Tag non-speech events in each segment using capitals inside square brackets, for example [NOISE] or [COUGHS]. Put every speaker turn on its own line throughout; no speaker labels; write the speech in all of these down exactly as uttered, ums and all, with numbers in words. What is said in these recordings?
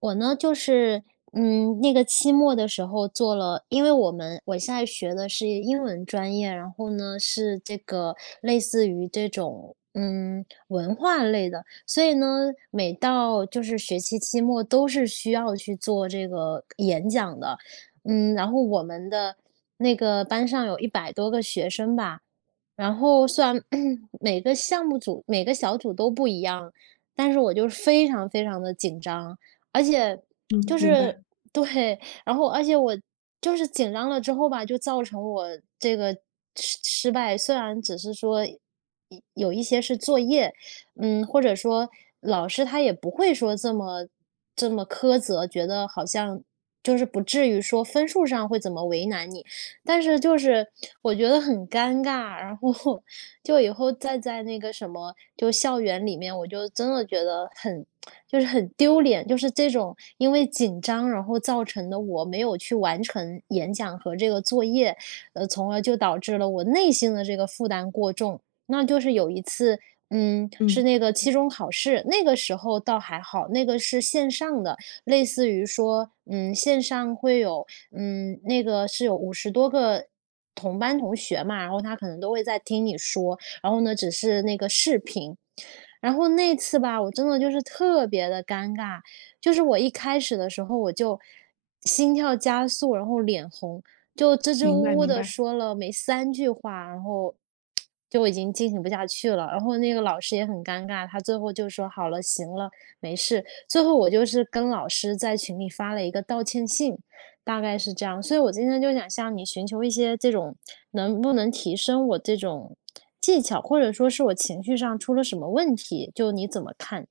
我呢，就是，嗯，那个期末的时候做了，因为我们我现在学的是英文专业，然后呢是这个类似于这种嗯文化类的，所以呢，每到就是学期期末都是需要去做这个演讲的，嗯，然后我们的那个班上有一百多个学生吧，然后虽然 [COUGHS] [CLEARS THROAT] 每个项目组每个小组都不一样，但是我就是非常非常的紧张。而且
嗯，
就
明白，
是对，然后而且我就是紧张了之后吧，就造成我这个失失败。虽然只是说一有一些是作业，嗯，或者说老师他也不会说这么这么苛责，觉得好像就是不至于说分数上会怎么为难你，但是就是我觉得很尴尬，然后就以后再在那个什么，就校园里面，我就真的觉得很，就是很丢脸，就是这种因为紧张，然后造成的我没有去完成演讲和这个作业，呃，从而就导致了我内心的这个负担过重。那就是有一次，嗯，是
嗯，
那个期中考试，那个时候倒还好，那个是线上的，类似于说，嗯，线上会有，嗯，那个是有五十多个同班同学嘛，然后他可能都会在听你说，然后呢，只是那个视频。然后那次吧，我真的就是特别的尴尬，就是我一开始的时候我就心跳加速，然后脸红，就支支
明白
吾吾
明
的
白。
说了没三句话，然后就已经进行不下去了。然后那个老师也很尴尬，他最后就说好了，行了，没事。最后我就是跟老师在群里发了一个道歉信，大概是这样，所以我今天就想向你寻求一些这种能不能提升我这种技巧，或者说是我情绪上出了什么问题，就你怎么看？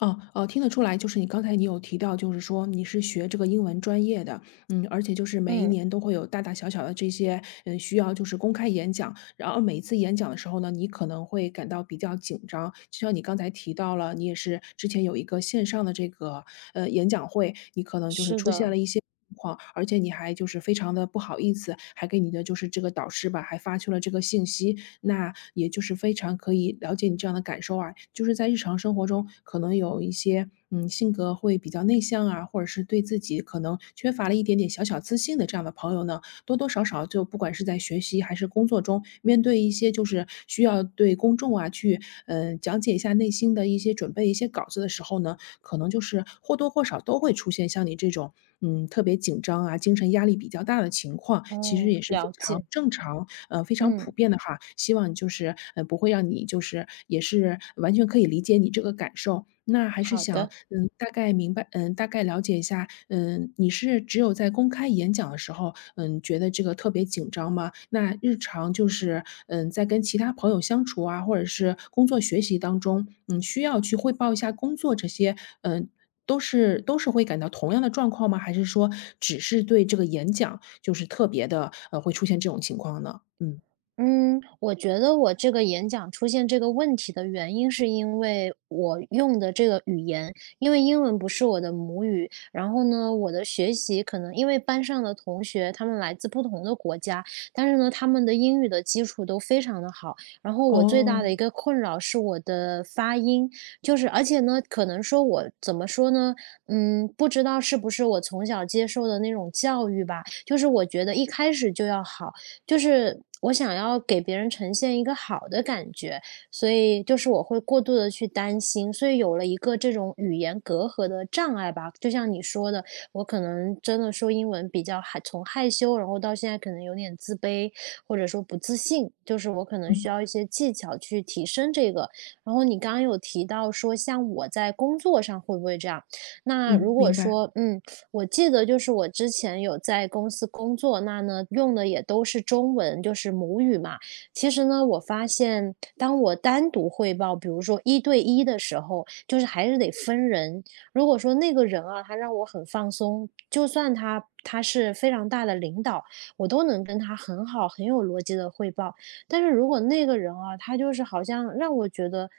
哦，哦，听得出来，就是你刚才你有提到，就是说你是学这个英文专业的，嗯，而且就是每一
嗯，
年都会有大大小小的这些，嗯，需要就是公开演讲，然后每一次演讲的时候呢，你可能会感到比较紧张。就像你刚才提到了，你也是之前有一个线上的这个呃演讲会，你可能就是
是
出现
的。
了一些情况，而且你还就是非常的不好意思，还给你的就是这个导师吧，还发去了这个信息，那也就是非常可以了解你这样的感受啊，就是在日常生活中可能有一些，嗯，性格会比较内向啊，或者是对自己可能缺乏了一点点小小自信的这样的朋友呢，多多少少就不管是在学习还是工作中，面对一些就是需要对公众啊去，嗯呃讲解一下内心的一些准备一些稿子的时候呢，可能就是或多或少都会出现像你这种，嗯，特别紧张啊，精神压力比较大的情况，其实
哦，
也是非
了
常
解。
正常，呃，非常普
嗯，
遍的哈。希望就是，呃，不会让你就是也是完全可以理解你这个感受。那还是
好
想
的。
嗯，大概明白，嗯，大概了解一下，嗯，你是只有在公开演讲的时候，嗯，觉得这个特别紧张吗？那日常就是，嗯，在跟其他朋友相处啊，或者是工作学习当中，嗯，需要去汇报一下工作这些，嗯，都是都是会感到同样的状况吗？还是说只是对这个演讲就是特别的，呃，会出现这种情况呢？嗯，
嗯，我觉得我这个演讲出现这个问题的原因，是因为我用的这个语言，因为英文不是我的母语，然后呢，我的学习可能因为班上的同学他们来自不同的国家，但是呢，他们的英语的基础都非常的好。然后我最大
哦，
的一个困扰是我的发音，就是而且呢，可能说我怎么说呢，嗯，不知道是不是我从小接受的那种教育吧，就是我觉得一开始就要好。就是我想要给别人呈现一个好的感觉，所以就是我会过度的去担心，所以有了一个这种语言隔阂的障碍吧。就像你说的，我可能真的说英文比较害，从害羞，然后到现在可能有点自卑，或者说不自信，就是我可能需
嗯
要一些技巧去提升这个。然后你刚刚有提到说，像我在工作上会不会这样？那
嗯，
如果
明白，
说，嗯。我记得就是我之前有在公司工作，那呢用的也都是中文，就是母语嘛。其实呢，我发现当我单独汇报，比如说一对一的时候，就是还是得分人。如果说那个人啊，他让我很放松，就算他他是非常大的领导，我都能跟他很好、很有逻辑的汇报。但是如果那个人啊，他就是好像让我觉得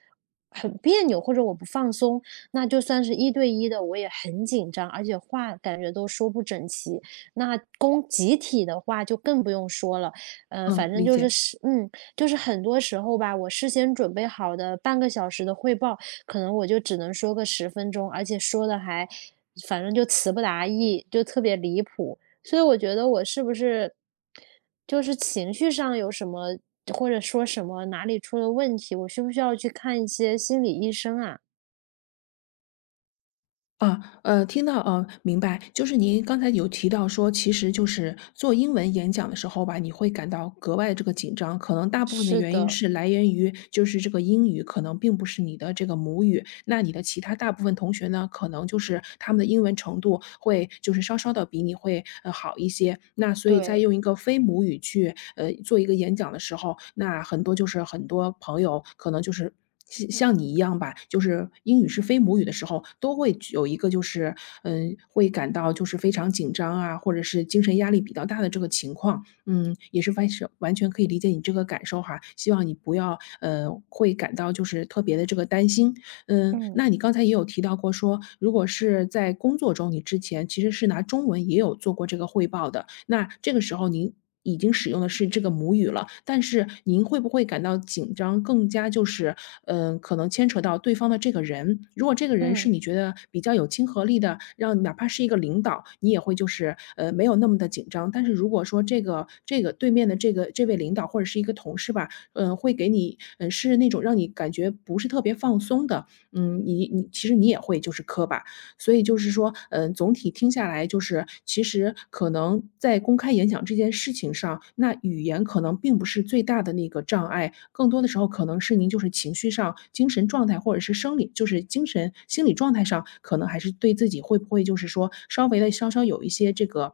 很别扭，或者我不放松，那就算是一对一的，我也很紧张，而且话感觉都说不整齐。那公集体的话就更不用说了，呃，反
嗯，
正
理
就是
解。
是，嗯，就是很多时候吧，我事先准备好的半个小时的汇报，可能我就只能说个十分钟，而且说的还，反正就词不达意，就特别离谱。所以我觉得我是不是，就是情绪上有什么，或者说什么哪里出了问题，我需不需要去看一些心理医生啊？
啊，呃，听到，呃，明白。就是您刚才有提到说，其实就是做英文演讲的时候吧，你会感到格外这个紧张，可能大部分的
是
原因
的。
是来源于就是这个英语可能并不是你的这个母语，那你的其他大部分同学呢，可能就是他们的英文程度会就是稍稍的比你会呃好一些，那所以在
对。
用一个非母语去呃做一个演讲的时候，那很多就是很多朋友可能就是。像像你一样吧，就是英语是非母语的时候，都会有一个就是，嗯，会感到就是非常紧张啊，或者是精神压力比较大的这个情况。嗯，也是完全完全可以理解你这个感受哈，希望你不要，呃，会感到就是特别的这个担心。嗯，
嗯
那你刚才也有提到过说，如果是在工作中，你之前其实是拿中文也有做过这个汇报的，那这个时候您已经使用的是这个母语了，但是您会不会感到紧张，更加就是，嗯，可能牵扯到对方的这个人，如果这个人是
嗯
你觉得比较有亲和力的，让哪怕是一个领导，你也会就是，呃，没有那么的紧张。但是如果说这个这个对面的这个这位领导或者是一个同事吧，嗯，会给你，嗯，是那种让你感觉不是特别放松的，嗯，你你其实你也会就是磕巴。所以就是说，嗯，总体听下来就是，其实可能在公开演讲这件事情上，那语言可能并不是最大的那个障碍，更多的时候可能是您就是情绪上、精神状态或者是生理就是精神心理状态上，可能还是对自己会不会就是说稍微的稍稍有一些这个，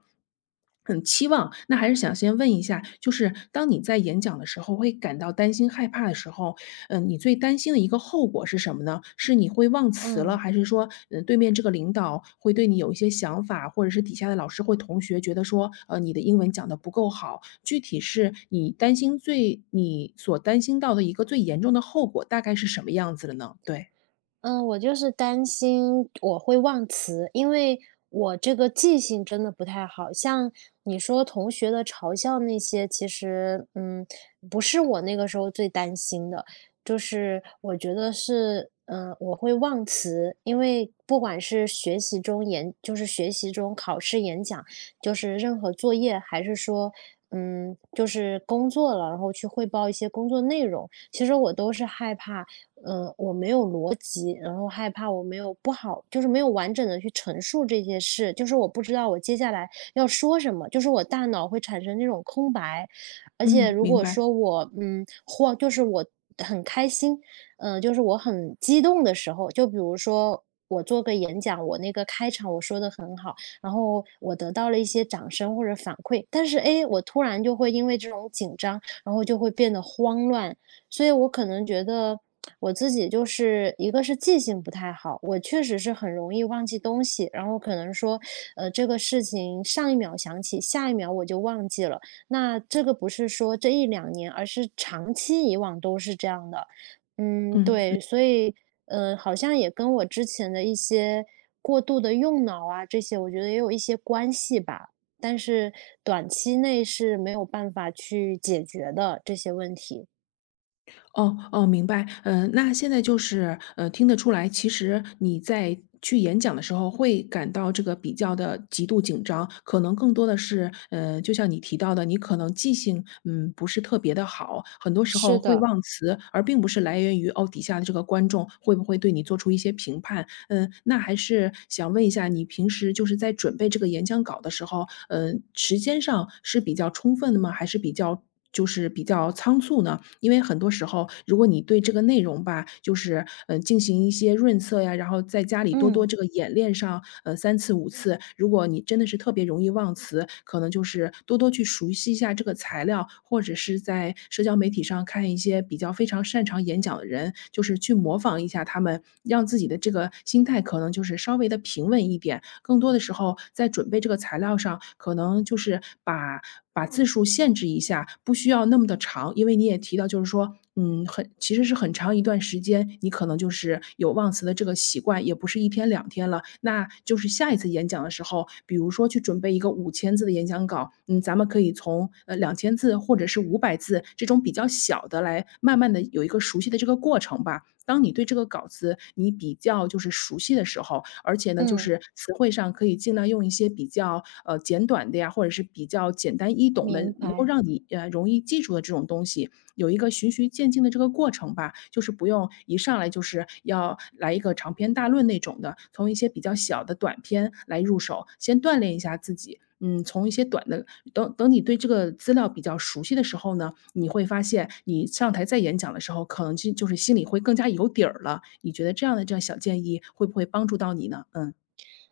很期望。那还是想先问一下，就是当你在演讲的时候会感到担心害怕的时候，嗯，你最担心的一个后果是什么呢？是你会忘词了，
嗯。
还是说，嗯，对面这个领导会对你有一些想法，或者是底下的老师或同学觉得说，呃，你的英文讲的不够好？具体是你担心最你所担心到的一个最严重的后果大概是什么样子的呢？对，
嗯，我就是担心我会忘词，因为我这个记性真的不太好。像你说同学的嘲笑那些，其实嗯，不是我那个时候最担心的，就是我觉得是，嗯、我会忘词，因为不管是学习中演，就是学习中考试演讲，就是任何作业，还是说。嗯，就是工作了，然后去汇报一些工作内容。其实我都是害怕嗯，我没有逻辑，然后害怕我没有不好，就是没有完整的去陈述这些事，就是我不知道我接下来要说什么，就是我大脑会产生那种空白，而且
嗯，
如
明
果
白，
说我嗯或就是我很开心，嗯、呃就是我很激动的时候，就比如说。我做个演讲，我那个开场我说的很好，然后我得到了一些掌声或者反馈，但是诶，我突然就会因为这种紧张，然后就会变得慌乱，所以我可能觉得我自己就是一个是记性不太好，我确实是很容易忘记东西，然后可能说，呃，这个事情上一秒想起，下一秒我就忘记了。那这个不是说这一两年，而是长期以往都是这样的。嗯，
嗯。
对，所以，呃，好像也跟我之前的一些过度的用脑啊，这些我觉得也有一些关系吧。但是短期内是没有办法去解决的这些问题。
哦哦，明白。嗯，那现在就是，呃，听得出来，其实你在去演讲的时候会感到这个比较的极度紧张，可能更多的是，呃，就像你提到的，你可能记性，嗯，不是特别的好，很多时
是
候会
的。
忘词，而并不是来源于，哦，底下的这个观众会不会对你做出一些评判。嗯，那还是想问一下，你平时就是在准备这个演讲稿的时候，嗯，时间上是比较充分的吗？还是比较就是比较仓促呢？因为很多时候，如果你对这个内容吧，就是，嗯，进行一些润色呀，然后在家里多多
嗯
这个演练上，呃三次五次，如果你真的是特别容易忘词，可能就是多多去熟悉一下这个材料，或者是在社交媒体上看一些比较非常擅长演讲的人，就是去模仿一下他们，让自己的这个心态可能就是稍微的平稳一点。更多的时候在准备这个材料上，可能就是把把字数限制一下，不需要那么的长。因为你也提到就是说，嗯，很其实是很长一段时间，你可能就是有忘词的这个习惯，也不是一天两天了。那就是下一次演讲的时候，比如说去准备一个五千字的演讲稿，嗯，咱们可以从，呃两千字或者是五百字这种比较小的来慢慢的有一个熟悉的这个过程吧。当你对这个稿子你比较就是熟悉的时候，而且呢，就
嗯，
是词汇上可以尽量用一些比较呃简短的呀，或者是比较简单易懂的，
明
能够
白。
让你呃容易记住的这种东西，有一个循序渐进的这个过程吧。就是不用一上来就是要来一个长篇大论那种的，从一些比较小的短篇来入手，先锻炼一下自己。嗯，从一些短的，等等你对这个资料比较熟悉的时候呢，你会发现你上台再演讲的时候，可能就就是心里会更加有底儿了。你觉得这样的这样小建议会不会帮助到你呢？嗯。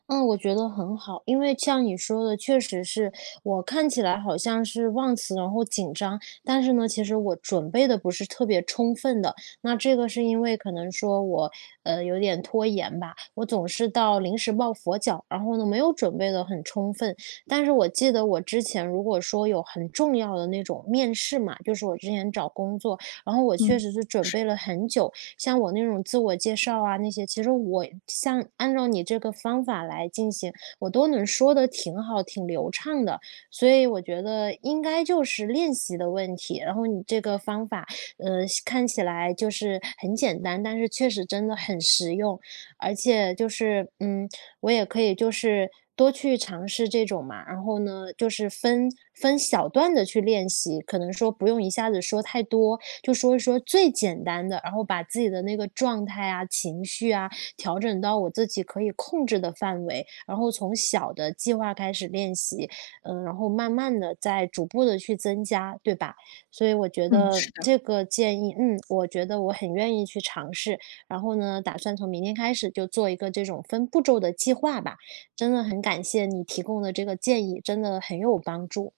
嗯，我觉得很好，因为像你说的，确实是我看起来好像是忘词，然后紧张，但是呢，其实我准备的不是特别充分的。那这个是因为可能说我呃有点拖延吧，我总是到临时抱佛脚，然后呢没有准备的很充分。但是我记得我之前如果说有很重要的那种面试嘛，就是我之前找工作，然后我确
嗯，
实是准
是，
备了很久，像我那种自我介绍啊那些，其实我像按照你这个方法来进行，我都能说的挺好、挺流畅的。所以我觉得应该就是练习的问题。然后你这个方法，呃，看起来就是很简单，但是确实真的很实用。而且就是，嗯，我也可以就是多去尝试这种嘛。然后呢，就是分分小段的去练习，可能说不用一下子说太多，就说一说最简单的，然后把自己的那个状态啊、情绪啊，调整到我自己可以控制的范围，然后从小的计划开始练习，嗯，然后慢慢的再逐步的去增加，对吧？所以我觉
嗯。
得
是的，
这个建议，嗯，我觉得我很愿意去尝试，然后呢，打算从明天开始就做一个这种分步骤的计划吧。真的很感谢你提供的这个建议，真的很有帮助，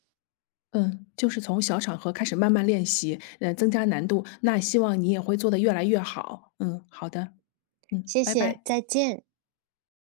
嗯，就是从小场合开始慢慢练习，呃，增加难度，那希望你也会做得越来越好。嗯，好的，嗯，
谢
拜
谢，
拜。
再见。